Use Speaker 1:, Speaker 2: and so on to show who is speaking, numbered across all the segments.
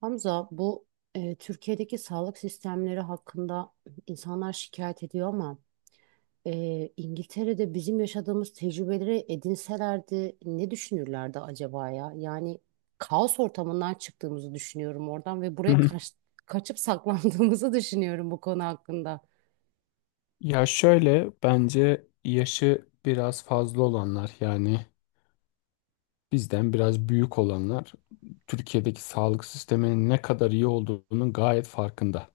Speaker 1: Hamza, bu Türkiye'deki sağlık sistemleri hakkında insanlar şikayet ediyor ama İngiltere'de bizim yaşadığımız tecrübeleri edinselerdi ne düşünürlerdi acaba ya? Yani kaos ortamından çıktığımızı düşünüyorum oradan ve
Speaker 2: Hı
Speaker 1: buraya
Speaker 2: hı.
Speaker 1: kaçıp saklandığımızı düşünüyorum bu konu hakkında.
Speaker 2: Ya şöyle bence yaşı biraz fazla olanlar bizden biraz büyük olanlar Türkiye'deki sağlık sisteminin ne kadar iyi olduğunun gayet farkında.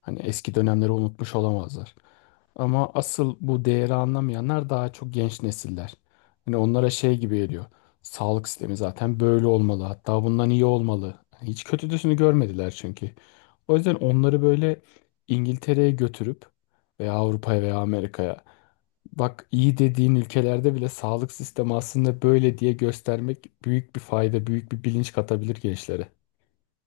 Speaker 2: Hani eski dönemleri unutmuş olamazlar. Ama asıl bu değeri anlamayanlar daha çok genç nesiller. Hani onlara şey gibi geliyor. Sağlık sistemi zaten böyle olmalı. Hatta bundan iyi olmalı. Hani hiç kötüsünü görmediler çünkü. O yüzden onları böyle İngiltere'ye götürüp veya Avrupa'ya veya Amerika'ya, bak, iyi dediğin ülkelerde bile sağlık sistemi aslında böyle diye göstermek büyük bir fayda, büyük bir bilinç katabilir gençlere.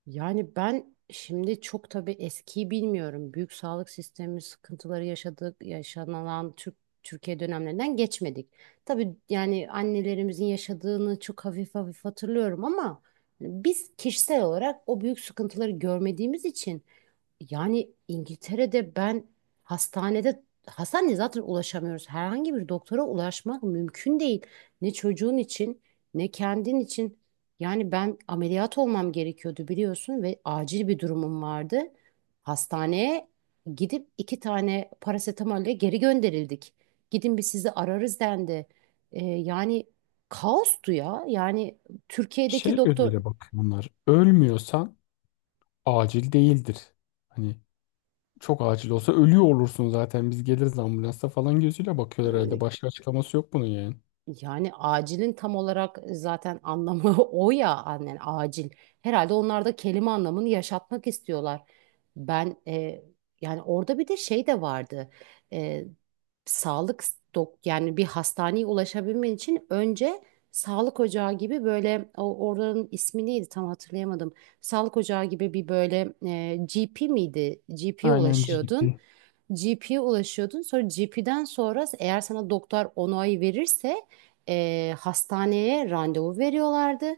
Speaker 1: Yani ben şimdi çok tabii eskiyi bilmiyorum. Büyük sağlık sistemi sıkıntıları yaşadık, yaşanan Türkiye dönemlerinden geçmedik. Tabii yani annelerimizin yaşadığını çok hafif hafif hatırlıyorum ama hani biz kişisel olarak o büyük sıkıntıları görmediğimiz için yani İngiltere'de ben hastaneye zaten ulaşamıyoruz. Herhangi bir doktora ulaşmak mümkün değil. Ne çocuğun için ne kendin için. Yani ben ameliyat olmam gerekiyordu biliyorsun ve acil bir durumum vardı. Hastaneye gidip iki tane parasetamolle geri gönderildik. Gidin bir sizi ararız dendi. Yani kaostu ya. Yani Türkiye'deki
Speaker 2: Şey
Speaker 1: doktor.
Speaker 2: gözüyle bak bunlar. Ölmüyorsan acil değildir. Hani çok acil olsa ölüyor olursun zaten, biz geliriz ambulansa falan gözüyle bakıyorlar herhalde. Başka açıklaması yok bunun yani.
Speaker 1: Yani acilin tam olarak zaten anlamı o ya annen acil. Herhalde onlar da kelime anlamını yaşatmak istiyorlar. Ben yani orada bir de şey de vardı. E, Sağlık dok yani bir hastaneye ulaşabilmen için önce sağlık ocağı gibi böyle o oranın ismi neydi tam hatırlayamadım. Sağlık ocağı gibi bir böyle GP miydi? GP'ye
Speaker 2: Aynen
Speaker 1: ulaşıyordun.
Speaker 2: GP.
Speaker 1: Sonra GP'den sonra eğer sana doktor onayı verirse hastaneye randevu veriyorlardı.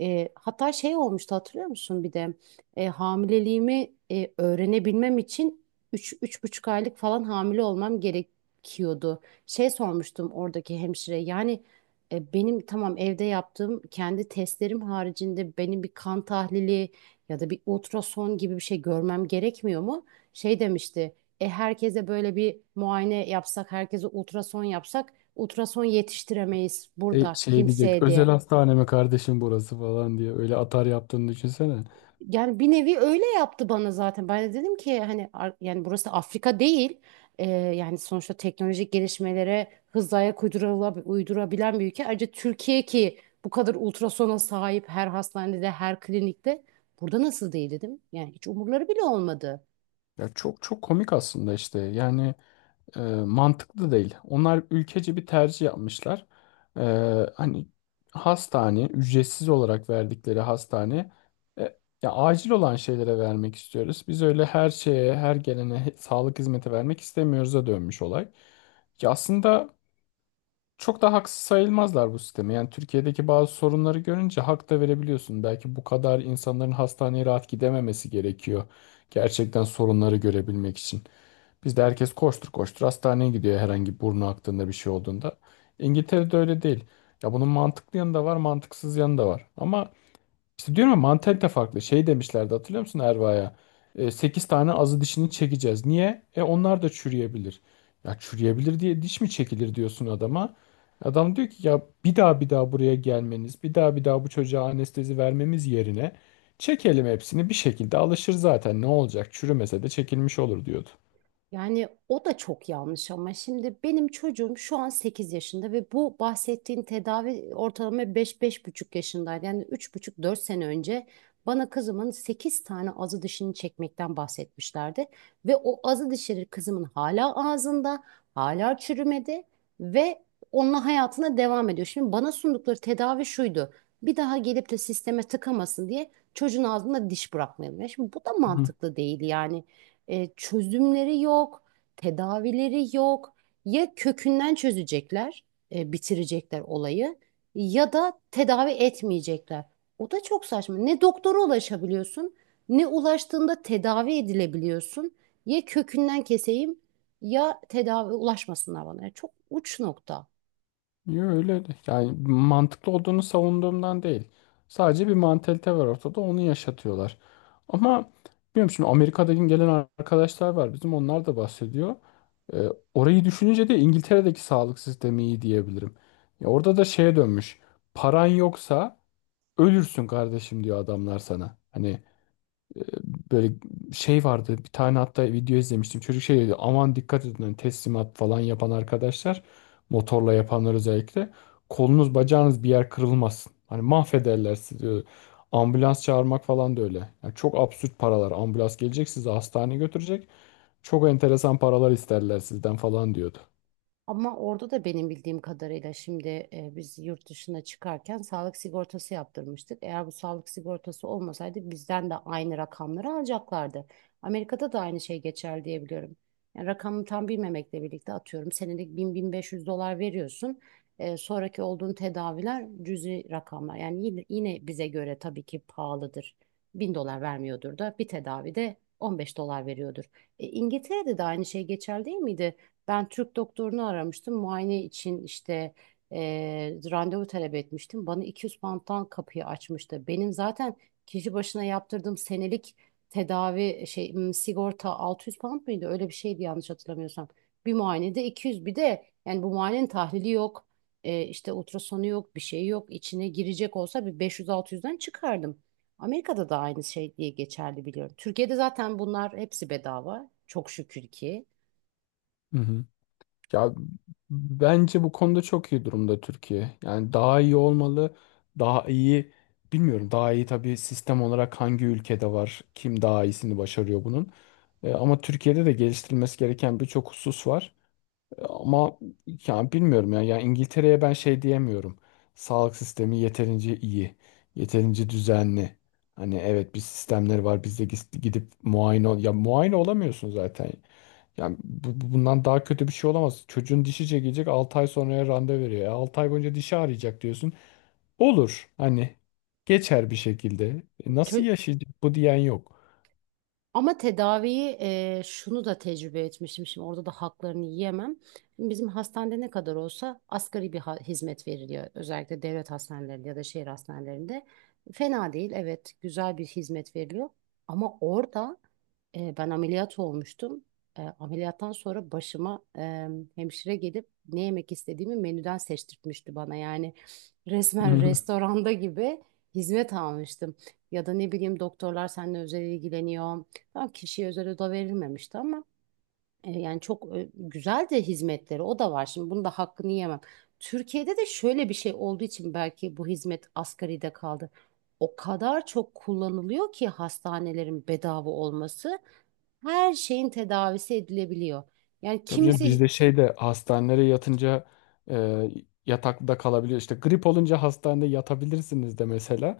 Speaker 1: Hatta şey olmuştu hatırlıyor musun bir de. Hamileliğimi öğrenebilmem için üç, buçuk aylık falan hamile olmam gerekiyordu. Şey sormuştum oradaki hemşire yani benim tamam evde yaptığım kendi testlerim haricinde benim bir kan tahlili ya da bir ultrason gibi bir şey görmem gerekmiyor mu? Şey demişti herkese böyle bir muayene yapsak herkese ultrason yapsak ultrason yetiştiremeyiz burada
Speaker 2: Şey diyecek
Speaker 1: kimseye
Speaker 2: özel
Speaker 1: diye.
Speaker 2: hastaneme kardeşim burası falan diye, öyle atar yaptığını düşünsene.
Speaker 1: Yani bir nevi öyle yaptı bana zaten. Ben de dedim ki hani yani burası Afrika değil. Yani sonuçta teknolojik gelişmelere hızla ayak uydurabilen bir ülke. Ayrıca Türkiye ki bu kadar ultrasona sahip her hastanede, her klinikte. Burada nasıl değil dedim. Yani hiç umurları bile olmadı.
Speaker 2: Ya çok çok komik aslında işte yani e, mantıklı değil. Onlar ülkece bir tercih yapmışlar. E, Hani hastane ücretsiz olarak verdikleri hastane, e, ya acil olan şeylere vermek istiyoruz. Biz öyle her şeye, her gelene sağlık hizmeti vermek istemiyoruz'a dönmüş olay. Ki aslında çok da haksız sayılmazlar bu sisteme. Yani Türkiye'deki bazı sorunları görünce hak da verebiliyorsun. Belki bu kadar insanların hastaneye rahat gidememesi gerekiyor. Gerçekten sorunları görebilmek için. Bizde herkes koştur koştur hastaneye gidiyor herhangi burnu aktığında, bir şey olduğunda. İngiltere'de öyle değil. Ya bunun mantıklı yanı da var, mantıksız yanı da var. Ama işte diyorum ya, mantalite farklı. Şey demişlerdi hatırlıyor musun Erva'ya? 8 tane azı dişini çekeceğiz. Niye? E onlar da çürüyebilir. Ya çürüyebilir diye diş mi çekilir diyorsun adama. Adam diyor ki ya, bir daha bir daha buraya gelmeniz, bir daha bir daha bu çocuğa anestezi vermemiz yerine çekelim hepsini, bir şekilde alışır zaten, ne olacak, çürümese de çekilmiş olur diyordu.
Speaker 1: Yani o da çok yanlış ama şimdi benim çocuğum şu an 8 yaşında ve bu bahsettiğin tedavi ortalama beş beş buçuk yaşındaydı. Yani üç buçuk dört sene önce bana kızımın 8 tane azı dişini çekmekten bahsetmişlerdi. Ve o azı dişleri kızımın hala ağzında, hala çürümedi ve onunla hayatına devam ediyor. Şimdi bana sundukları tedavi şuydu. Bir daha gelip de sisteme tıkamasın diye çocuğun ağzına diş bırakmayalım. Ya şimdi bu da
Speaker 2: Hı.
Speaker 1: mantıklı değil yani. Çözümleri yok, tedavileri yok. Ya kökünden çözecekler, bitirecekler olayı ya da tedavi etmeyecekler. O da çok saçma. Ne doktora ulaşabiliyorsun, ne ulaştığında tedavi edilebiliyorsun. Ya kökünden keseyim ya tedavi ulaşmasınlar bana. Yani çok uç nokta.
Speaker 2: Yo, yani mantıklı olduğunu savunduğumdan değil. Sadece bir mantalite var ortada, onu yaşatıyorlar. Ama bilmiyorum, şimdi Amerika'dan gelen arkadaşlar var bizim, onlar da bahsediyor. Ee, orayı düşününce de İngiltere'deki sağlık sistemi iyi diyebilirim. Ya orada da şeye dönmüş. Paran yoksa ölürsün kardeşim diyor adamlar sana. Hani e, böyle şey vardı bir tane, hatta video izlemiştim. Çocuk şey dedi, aman dikkat edin hani teslimat falan yapan arkadaşlar, motorla yapanlar özellikle, kolunuz bacağınız bir yer kırılmasın. Hani mahvederler sizi diyor. Ambulans çağırmak falan da öyle. Yani çok absürt paralar. Ambulans gelecek sizi hastaneye götürecek. Çok enteresan paralar isterler sizden falan diyordu.
Speaker 1: Ama orada da benim bildiğim kadarıyla şimdi biz yurt dışına çıkarken sağlık sigortası yaptırmıştık. Eğer bu sağlık sigortası olmasaydı bizden de aynı rakamları alacaklardı. Amerika'da da aynı şey geçer diye biliyorum. Yani rakamı tam bilmemekle birlikte atıyorum senelik 1.000-1.500 dolar veriyorsun. Sonraki olduğun tedaviler cüzi rakamlar. Yani yine bize göre tabii ki pahalıdır. 1.000 dolar vermiyordur da bir tedavide 15 dolar veriyordur. İngiltere'de de aynı şey geçer değil miydi? Ben Türk doktorunu aramıştım. Muayene için işte randevu talep etmiştim. Bana 200 pound'dan kapıyı açmıştı. Benim zaten kişi başına yaptırdığım senelik tedavi sigorta 600 pound mıydı? Öyle bir şeydi yanlış hatırlamıyorsam. Bir muayenede 200 bir de yani bu muayenenin tahlili yok. İşte ultrasonu yok, bir şey yok. İçine girecek olsa bir 500-600'den çıkardım. Amerika'da da aynı şey diye geçerli biliyorum. Türkiye'de zaten bunlar hepsi bedava. Çok şükür ki.
Speaker 2: Hı hı. Ya bence bu konuda çok iyi durumda Türkiye. Yani daha iyi olmalı. Daha iyi, bilmiyorum. Daha iyi tabii sistem olarak hangi ülkede var? Kim daha iyisini başarıyor bunun? Ama Türkiye'de de geliştirilmesi gereken birçok husus var. Ama yani bilmiyorum ya. Yani İngiltere'ye ben şey diyemiyorum. Sağlık sistemi yeterince iyi, yeterince düzenli. Hani evet, bir sistemleri var. Biz de gidip muayene ol. Ya muayene olamıyorsun zaten. Yani bundan daha kötü bir şey olamaz. Çocuğun dişi çekecek 6 ay sonraya randevu veriyor. 6 ay boyunca dişi ağrıyacak diyorsun. Olur hani, geçer bir şekilde. Nasıl
Speaker 1: Çö-
Speaker 2: yaşayacak bu diyen yok.
Speaker 1: Ama tedaviyi şunu da tecrübe etmişim. Şimdi orada da haklarını yiyemem. Şimdi bizim hastanede ne kadar olsa asgari bir hizmet veriliyor. Özellikle devlet hastanelerinde ya da şehir hastanelerinde. Fena değil, evet, güzel bir hizmet veriliyor. Ama orada ben ameliyat olmuştum. Ameliyattan sonra başıma hemşire gelip ne yemek istediğimi menüden seçtirtmişti bana. Yani resmen restoranda gibi hizmet almıştım. Ya da ne bileyim doktorlar seninle özel ilgileniyor. Tam kişiye özel oda verilmemişti ama yani çok güzel de hizmetleri o da var. Şimdi bunun da hakkını yemem. Türkiye'de de şöyle bir şey olduğu için belki bu hizmet asgaride kaldı. O kadar çok kullanılıyor ki hastanelerin bedava olması her şeyin tedavisi edilebiliyor. Yani
Speaker 2: Tabii canım,
Speaker 1: kimisi
Speaker 2: bizde şey de, hastanelere yatınca e, yatakta kalabiliyor. İşte grip olunca hastanede yatabilirsiniz de mesela.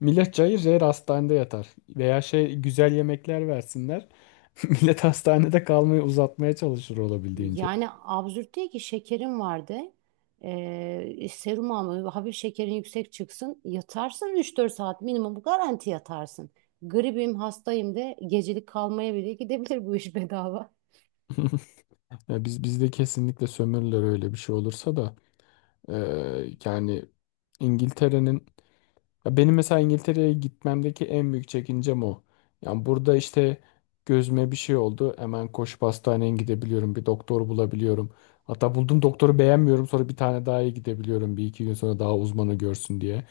Speaker 2: Millet cayır cayır hastanede yatar. Veya şey, güzel yemekler versinler. Millet hastanede kalmayı uzatmaya çalışır olabildiğince.
Speaker 1: yani absürt değil ki şekerin vardı. Serum alma, hafif şekerin yüksek çıksın. Yatarsın üç dört saat minimum garanti yatarsın. Gribim, hastayım de gecelik kalmaya bile gidebilir bu iş bedava.
Speaker 2: Ya bizde kesinlikle sömürürler öyle bir şey olursa da. Yani İngiltere'nin, ya benim mesela İngiltere'ye gitmemdeki en büyük çekincem o. Yani burada işte gözüme bir şey oldu. Hemen koşup hastaneye gidebiliyorum. Bir doktor bulabiliyorum. Hatta buldum, doktoru beğenmiyorum. Sonra bir tane daha iyi gidebiliyorum. Bir iki gün sonra daha uzmanı görsün diye.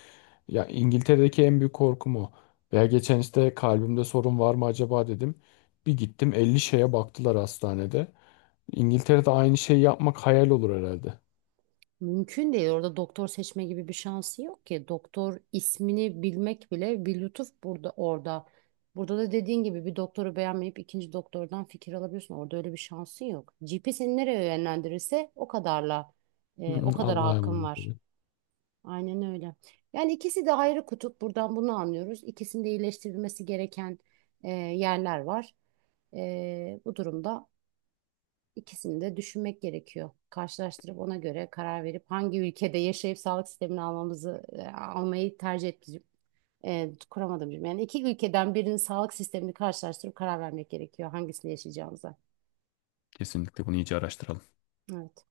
Speaker 2: Ya İngiltere'deki en büyük korkum o. Veya geçen işte kalbimde sorun var mı acaba dedim. Bir gittim, 50 şeye baktılar hastanede. İngiltere'de aynı şeyi yapmak hayal olur herhalde.
Speaker 1: Mümkün değil. Orada doktor seçme gibi bir şansı yok ki. Doktor ismini bilmek bile bir lütuf burada orada. Burada da dediğin gibi bir doktoru beğenmeyip ikinci doktordan fikir alabiliyorsun. Orada öyle bir şansın yok. GP seni nereye yönlendirirse o kadarla
Speaker 2: Hı hı,
Speaker 1: o
Speaker 2: evet.
Speaker 1: kadar
Speaker 2: Allah'a
Speaker 1: hakkın
Speaker 2: emanet.
Speaker 1: var. Aynen öyle. Yani ikisi de ayrı kutup. Buradan bunu anlıyoruz. İkisinde iyileştirilmesi gereken yerler var. Bu durumda İkisini de düşünmek gerekiyor. Karşılaştırıp ona göre karar verip hangi ülkede yaşayıp sağlık sistemini almamızı almayı tercih etmeyeceğim. Kuramadım cümle. Yani iki ülkeden birinin sağlık sistemini karşılaştırıp karar vermek gerekiyor hangisini yaşayacağımıza.
Speaker 2: Kesinlikle bunu iyice araştıralım.
Speaker 1: Evet.